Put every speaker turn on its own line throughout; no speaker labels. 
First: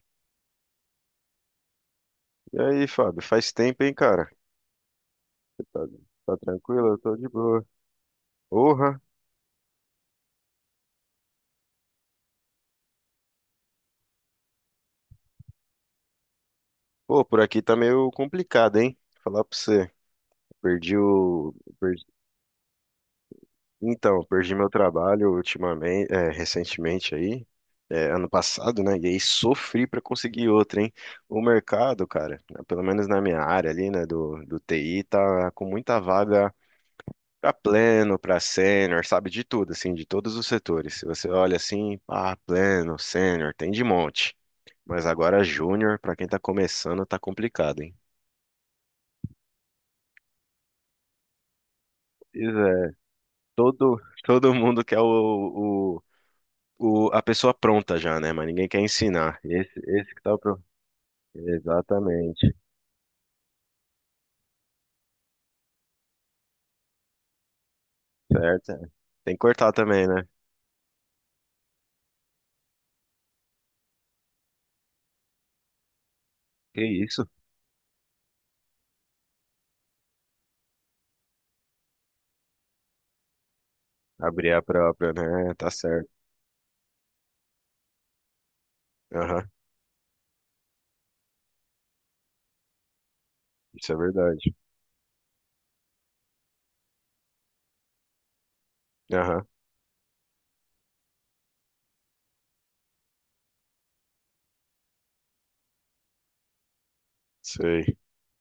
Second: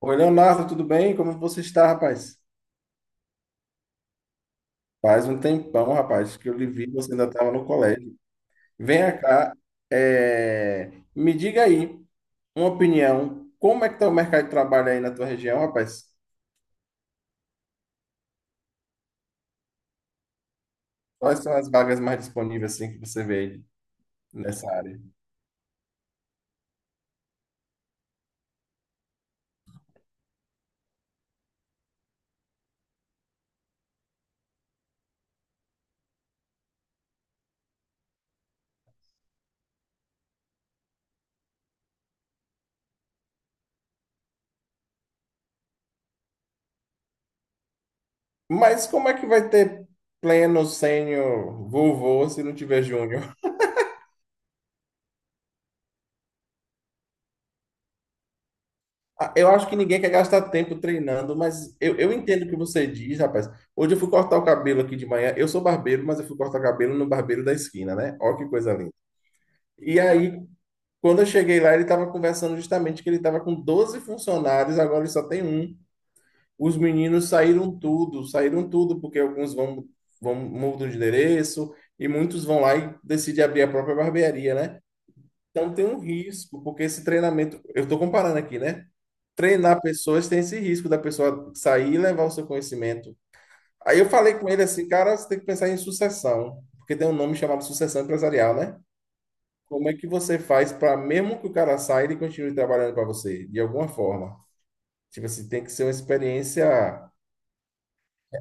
Oi, Leonardo, tudo bem? Como você está, rapaz?
E aí, Fábio, faz tempo, hein, cara?
Faz um
Tá,
tempão,
tá
rapaz, que eu lhe vi,
tranquilo? Eu
você
tô
ainda
de
estava
boa.
no colégio.
Porra!
Venha cá, me diga aí uma opinião. Como é que está o mercado de trabalho aí na tua região, rapaz?
Pô, por aqui tá meio complicado, hein? Falar pra você. Perdi
Quais são
o.
as vagas
perdi-
mais disponíveis assim que você vê aí
Então, perdi meu
nessa área?
trabalho ultimamente, é, recentemente aí, é, ano passado, né? E aí sofri pra conseguir outro, hein? O mercado, cara, né, pelo menos na minha área ali, né, do TI, tá com muita vaga para pleno, para sênior, sabe, de tudo, assim, de todos os setores. Se você olha assim, ah, pleno, sênior, tem de monte. Mas agora júnior, para quem tá começando, tá complicado, hein?
Mas como é que vai ter pleno, sênior, vovô, se não
Pois
tiver
é,
júnior?
todo mundo quer a pessoa pronta já, né? Mas ninguém quer
Ah,
ensinar.
eu acho que
Esse,
ninguém quer
esse que tá o
gastar
pro...
tempo treinando, mas eu entendo o
Exatamente,
que você diz, rapaz. Hoje eu fui cortar o cabelo aqui de manhã. Eu sou barbeiro, mas eu fui cortar o cabelo no barbeiro da esquina, né? Ó que
certo?
coisa linda.
Tem que cortar
E
também, né?
aí, quando eu cheguei lá, ele estava conversando justamente que ele estava com 12 funcionários, agora ele só tem um. Os
Que isso?
meninos saíram tudo, porque alguns vão, mudam de endereço e muitos vão lá e decidem abrir a própria
Abrir
barbearia,
a
né?
própria, né? Tá
Então tem um
certo.
risco, porque esse treinamento, eu estou comparando aqui, né?
Aham,
Treinar pessoas tem esse risco da pessoa sair e levar o seu conhecimento.
isso é
Aí eu falei com
verdade.
ele assim, cara, você tem que pensar em sucessão, porque tem um nome chamado sucessão empresarial, né?
Aham,
Como é que você faz para, mesmo que o cara saia, ele continue trabalhando para você, de alguma forma? Tipo assim, tem que ser uma experiência
sei.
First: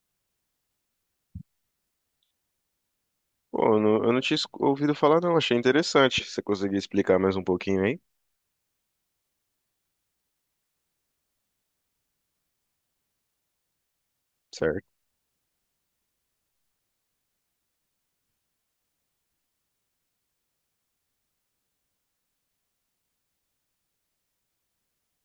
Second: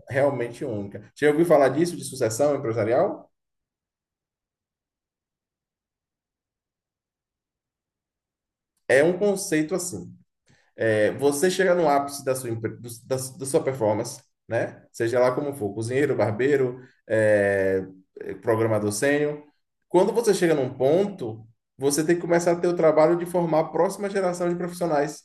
realmente única. Já ouviu falar disso, de sucessão empresarial?
Pô, eu não tinha ouvido falar, não. Achei interessante. Você conseguia explicar mais um pouquinho aí?
É um conceito assim. É, você chega no ápice da sua, empre- do- da, da sua performance,
Certo.
né? Seja lá como for, cozinheiro, barbeiro, é, programador sênior. Quando você chega num ponto, você tem que começar a ter o trabalho de formar a próxima geração de profissionais.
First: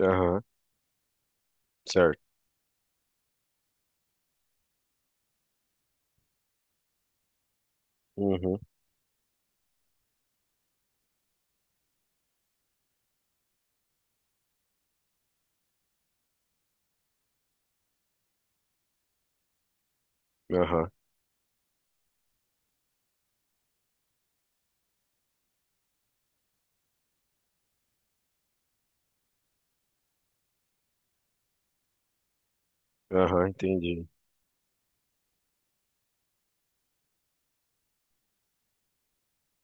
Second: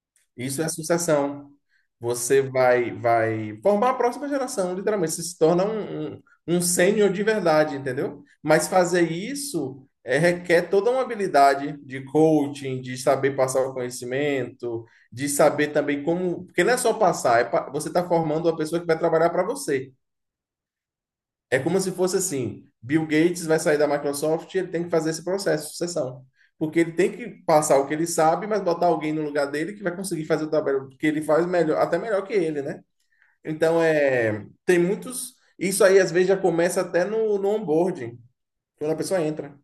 Aham,
Isso é sucessão.
certo.
Você vai formar a próxima geração, literalmente. Você se torna um sênior de verdade, entendeu?
Uhum,
Mas fazer isso é, requer toda uma habilidade de coaching, de saber passar o conhecimento, de saber também como. Porque não é só passar, você está formando uma pessoa que vai trabalhar para você.
aham,
É como se fosse assim: Bill Gates vai sair da Microsoft e ele tem que fazer esse processo de sucessão. Porque ele tem que passar o que ele sabe, mas botar alguém no lugar dele que vai conseguir fazer o trabalho que ele faz melhor, até melhor que ele, né?
aham,
Então,
entendi.
é, tem muitos. Isso aí, às vezes, já começa até no onboarding, quando a pessoa entra.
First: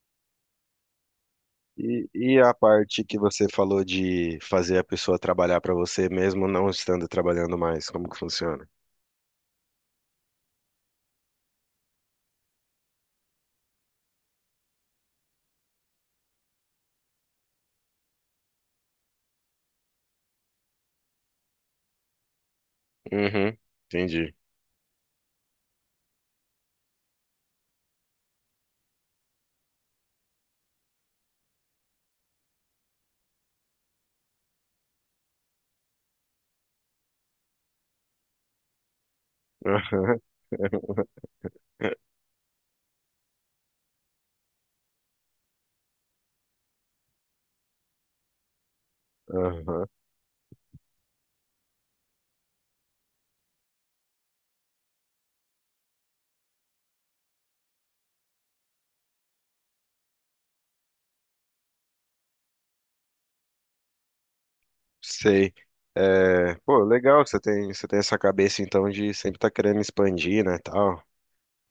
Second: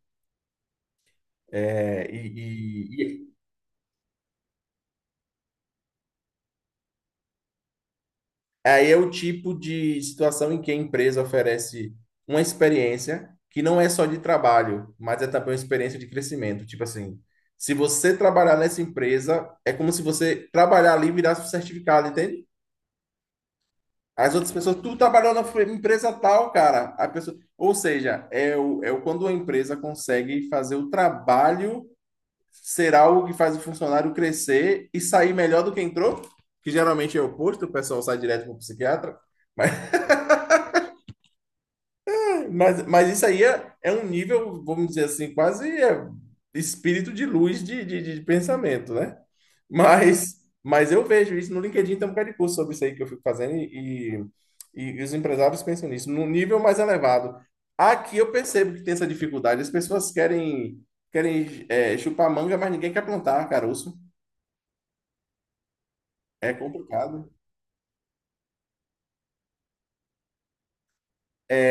É,
E a
e,
parte que
e-
você falou de fazer a pessoa trabalhar pra você mesmo não estando trabalhando mais, como que funciona?
Aí é o tipo de situação em que a empresa oferece uma experiência que não é só de trabalho, mas é também uma experiência de crescimento. Tipo assim, se você trabalhar nessa empresa, é como se você trabalhar ali e virasse um certificado, entende?
Uhum, entendi.
As outras pessoas, tu trabalhou na empresa tal, cara. A pessoa, ou seja, quando a empresa consegue fazer o trabalho ser algo que faz o funcionário crescer e sair melhor do que entrou, que geralmente é o oposto, o pessoal sai direto para o psiquiatra. Mas,
Aham,
mas isso aí é, é um nível, vamos dizer assim, quase é, espírito de luz de pensamento, né?
aham,
Mas, mas eu vejo isso no LinkedIn, tem um bocado de curso sobre isso aí que eu fico fazendo e os empresários pensam nisso, num nível mais elevado. Aqui eu percebo que tem essa dificuldade, as pessoas querem é, chupar manga, mas ninguém quer plantar caroço.
sei.
É
É, pô, legal,
complicado.
você tem essa cabeça então de sempre estar querendo expandir, né, tal.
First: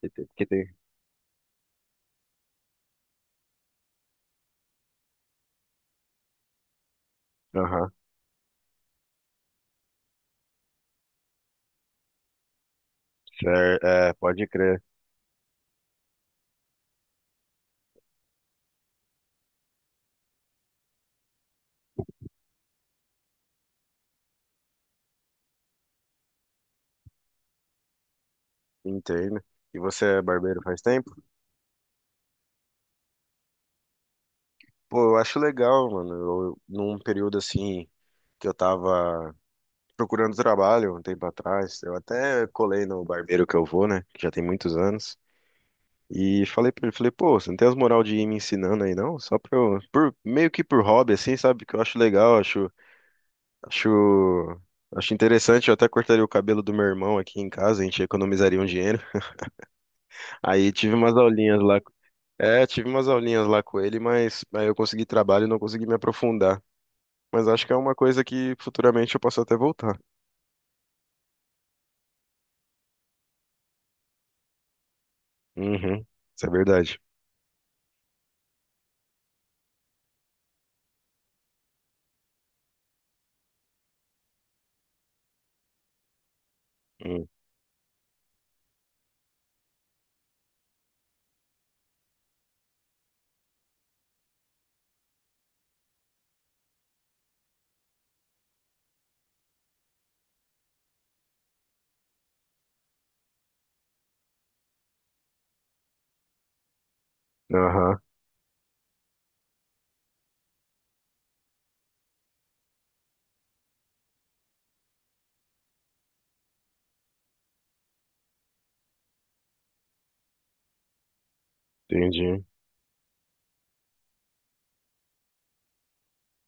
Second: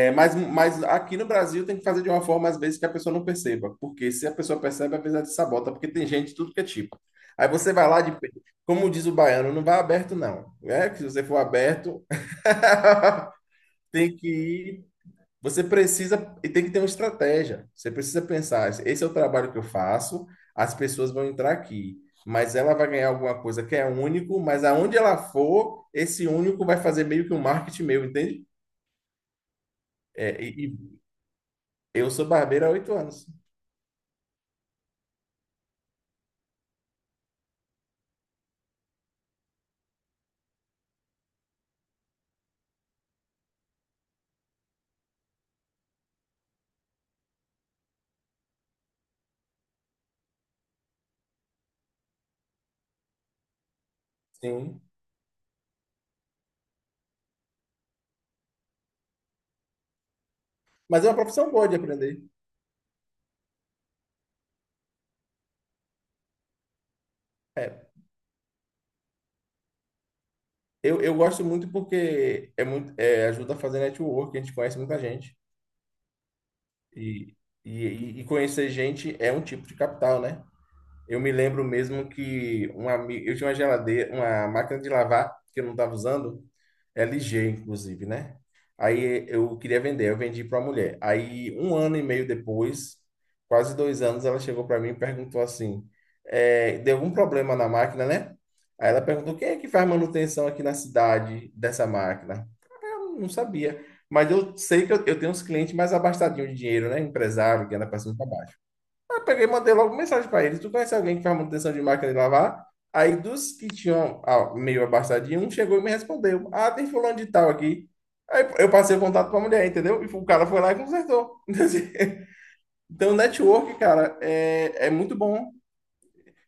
mas,
Porque tem-
mas aqui no Brasil tem que fazer de uma forma, às vezes, que a pessoa não perceba. Porque se a pessoa percebe, às vezes ela te sabota, porque tem gente de tudo que é tipo. Aí você vai
aham,
lá de. Como diz o baiano, não vai aberto, não. É que se você for aberto,
cer- é,
tem que
pode crer.
ir. Você precisa. E tem que ter uma estratégia. Você precisa pensar: esse é o trabalho que eu faço, as pessoas vão entrar aqui. Mas ela vai ganhar alguma coisa que é único, mas aonde ela for, esse único vai fazer meio que um marketing meu, entende?
Entendo. E você é
É,
barbeiro faz
e,
tempo?
Eu sou barbeiro há 8 anos.
Pô, eu acho legal, mano. Eu, num período assim que eu tava procurando trabalho um tempo atrás, eu até colei no barbeiro que eu vou, né? Que já tem muitos anos. E falei pra ele, falei, pô, você não tem as moral de ir me ensinando aí, não? Só pra eu, por, meio que por hobby, assim, sabe? Que eu acho legal, acho,
Sim.
acho interessante. Eu até cortaria o cabelo do meu irmão aqui em casa, a gente economizaria um dinheiro. Aí tive
Mas é uma
umas
profissão
aulinhas
boa de
lá.
aprender.
É, tive umas aulinhas lá com ele, mas aí eu consegui trabalho e não consegui me aprofundar. Mas acho que é
É.
uma coisa que futuramente eu posso até voltar.
Eu gosto muito porque é muito, ajuda a fazer network, a gente conhece muita gente.
Uhum, isso é verdade.
E, e conhecer gente é um tipo de capital, né? Eu me lembro mesmo que um amigo, eu tinha uma geladeira, uma máquina de lavar que eu não estava usando,
Hum,
LG inclusive, né? Aí eu queria vender, eu vendi para uma mulher. Aí 1 ano e meio depois, quase 2 anos, ela chegou para mim e perguntou assim, deu algum problema na máquina, né? Aí ela perguntou quem é que faz manutenção aqui na cidade dessa máquina. Eu não sabia, mas eu sei que eu tenho uns clientes mais abastadinhos de dinheiro, né? Empresário que anda
Aham,
para cima e para baixo. Eu peguei e mandei logo mensagem para ele. Tu conhece alguém que faz manutenção de máquina de lavar? Aí dos que tinham meio abastadinho, um chegou e me respondeu. Ah, tem fulano de tal aqui. Aí eu passei o contato para a mulher, entendeu? E o cara foi lá e consertou.
entendi.
Então, network, cara, é muito bom.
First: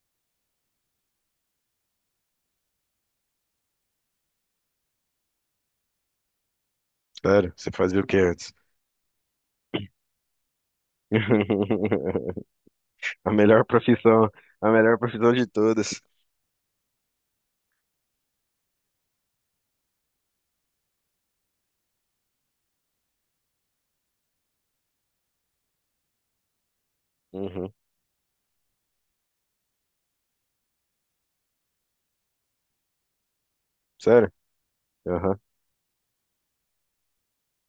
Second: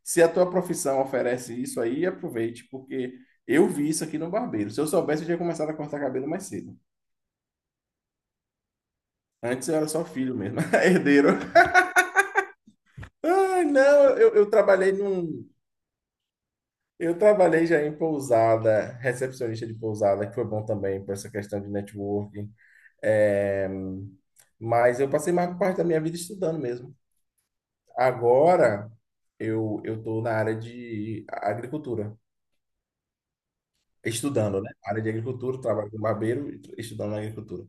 Se a tua profissão oferece isso aí, aproveite, porque eu vi isso aqui no barbeiro. Se eu soubesse, eu tinha começado a cortar cabelo mais cedo.
Sério, você fazia o que antes?
Antes eu era só filho mesmo, herdeiro.
A
Ai,
melhor
não.
profissão, a melhor profissão de todas.
Eu trabalhei já em pousada, recepcionista de pousada, que foi bom também por essa questão de networking. É, mas eu passei mais parte da minha vida estudando mesmo.
Uhum,
Agora eu estou na área de agricultura,
sério?
estudando, né? Área de
Aham.
agricultura, trabalho com barbeiro, e estudando na agricultura.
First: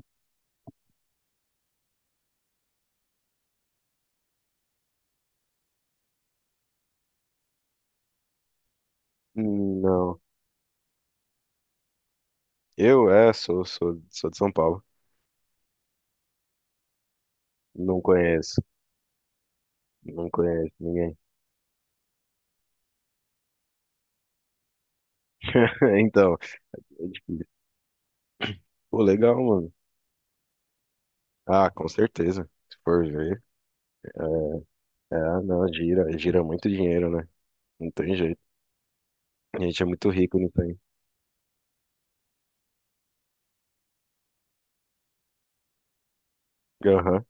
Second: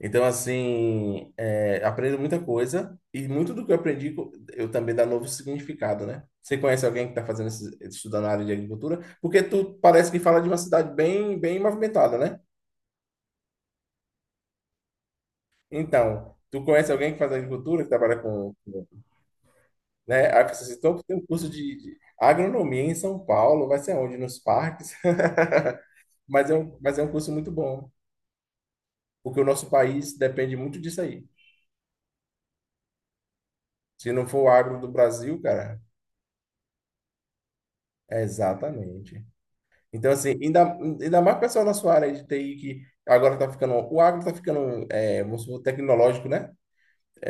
Então, assim, é, aprendo muita coisa e muito do que eu aprendi eu também dá novo significado, né? Você conhece alguém que está fazendo esse, estudando na área de agricultura? Porque tu parece
Não.
que fala de uma cidade bem, bem movimentada, né?
Eu sou de São Paulo.
Então, tu conhece alguém que faz agricultura, que
Não
trabalha com,
conheço, não
né? Aí você
conheço
citou que
ninguém.
tem um curso de agronomia em São Paulo, vai ser onde? Nos parques?
Então,
Mas é um, mas é
é
um curso
difícil.
muito bom,
Pô,
porque
legal,
o nosso
mano.
país depende muito disso aí.
Ah, com certeza. Se for ver.
Se não for o agro do
É,
Brasil,
É, não,
cara,
gira, gira muito dinheiro, né? Não tem
é
jeito.
exatamente.
A gente é muito
Então, assim,
rico, não tem?
ainda mais o pessoal da sua área de TI que agora tá ficando. O agro tá ficando, é, vamos supor, tecnológico, né?
Aham,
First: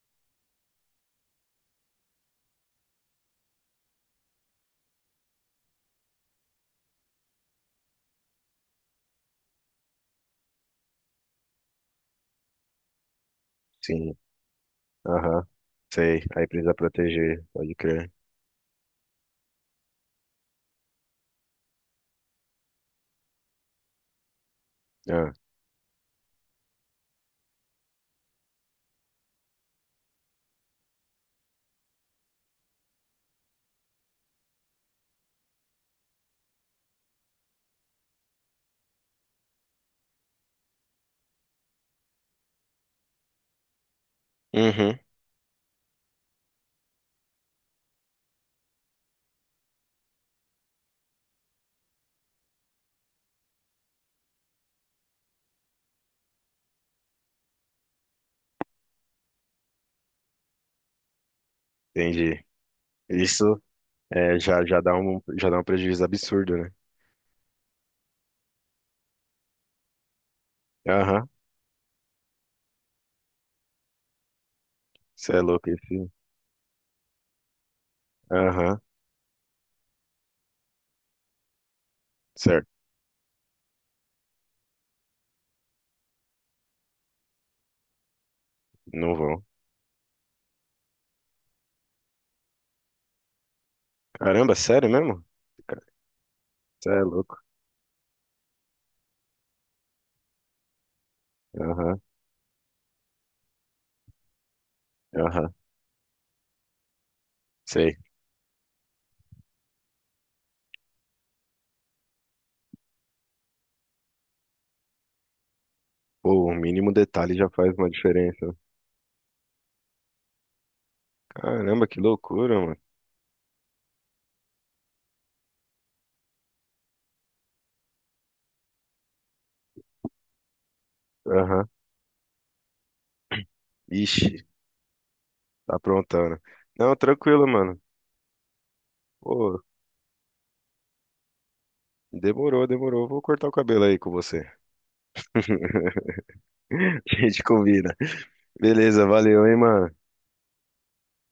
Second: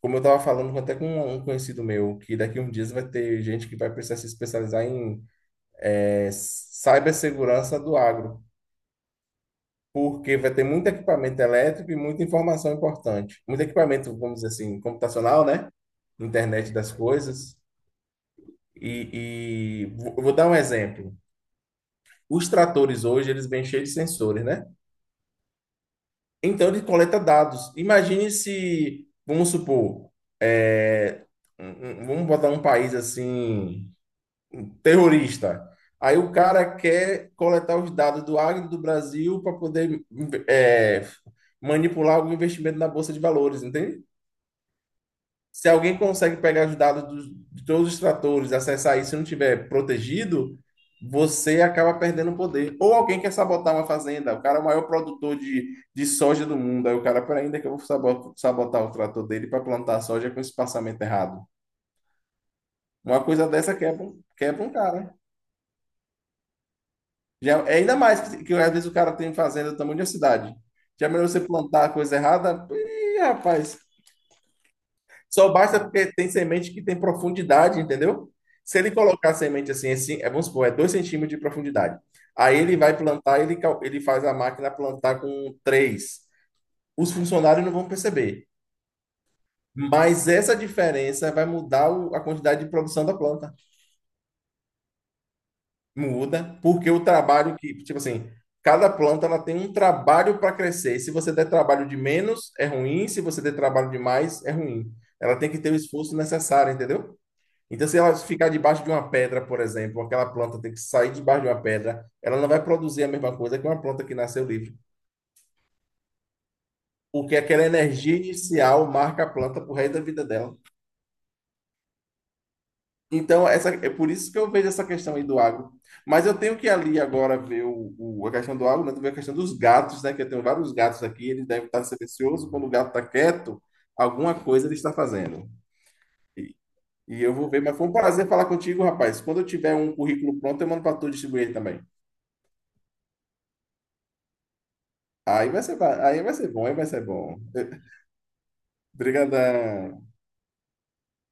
Como eu tava falando até com um conhecido meu, que daqui a uns dias vai ter gente que vai precisar se especializar em cibersegurança do agro. Porque vai ter muito equipamento elétrico e muita informação importante. Muito
sim.
equipamento, vamos dizer assim, computacional,
Aham,
né?
sei. Aí
Internet
precisa
das
proteger,
coisas.
pode crer.
E, vou dar um exemplo. Os tratores hoje, eles vêm cheios de sensores, né?
Ah,
Então ele coleta dados. Imagine se, vamos supor, é, vamos botar um país assim, um terrorista. Aí o cara quer coletar os dados do Agro do Brasil para poder é, manipular algum investimento na Bolsa de Valores, entende?
uhum,
Se alguém consegue pegar os dados de todos os tratores, acessar isso e não tiver protegido, você acaba perdendo o poder. Ou alguém quer sabotar uma fazenda, o cara é o maior produtor de soja do mundo, aí o cara, peraí, ainda que eu vou sabotar o trator dele para plantar soja com espaçamento errado.
entendi.
Uma coisa
Isso
dessa quebra,
é,
quebra
já,
um cara.
já dá um prejuízo absurdo, né?
Já, é ainda mais que às vezes o cara tem fazenda do tamanho de uma cidade. Já é
Aham,
melhor você plantar a coisa errada? Ih, rapaz,
cê é
só
louco,
basta
esse.
porque tem semente que tem profundidade, entendeu? Se
Aham,
ele colocar a semente assim, assim, vamos supor, é 2 centímetros de profundidade. Aí
certo,
ele vai plantar, ele, ele faz a máquina plantar com 3. Os funcionários não vão perceber.
não vão.
Mas essa diferença vai mudar a quantidade de produção da planta.
Caramba, sério mesmo?
Muda,
Cê
porque o
é louco.
trabalho que, tipo assim, cada planta ela tem um trabalho para crescer. Se você der trabalho de
Aham,
menos, é ruim. Se você der trabalho de mais, é ruim. Ela tem
aham,
que ter o esforço necessário, entendeu? Então,
sei.
se ela ficar debaixo de uma pedra, por exemplo, aquela planta tem que sair debaixo de uma pedra, ela não vai produzir a mesma coisa que uma planta que nasceu livre,
Pô, o mínimo detalhe
porque
já
aquela
faz uma
energia
diferença.
inicial marca a planta pro resto da vida dela.
Caramba, que loucura, mano.
Então, essa, é por isso que eu vejo essa questão aí do agro. Mas eu tenho que ali agora ver a questão do agro, né? Também a questão dos gatos, né? Que eu tenho vários gatos aqui, ele deve
Aham.
estar silencioso. Quando o gato está quieto,
Ixi,
alguma coisa ele está fazendo.
tá aprontando. Não,
E eu
tranquilo,
vou ver, mas
mano.
foi um prazer falar contigo, rapaz. Quando eu
Pô,
tiver um currículo pronto, eu mando para tu distribuir ele também.
demorou, demorou. Vou cortar o cabelo aí com você.
Aí vai ser, aí vai ser bom, aí vai ser
A
bom.
gente combina. Beleza, valeu, hein, mano.
Brigadão.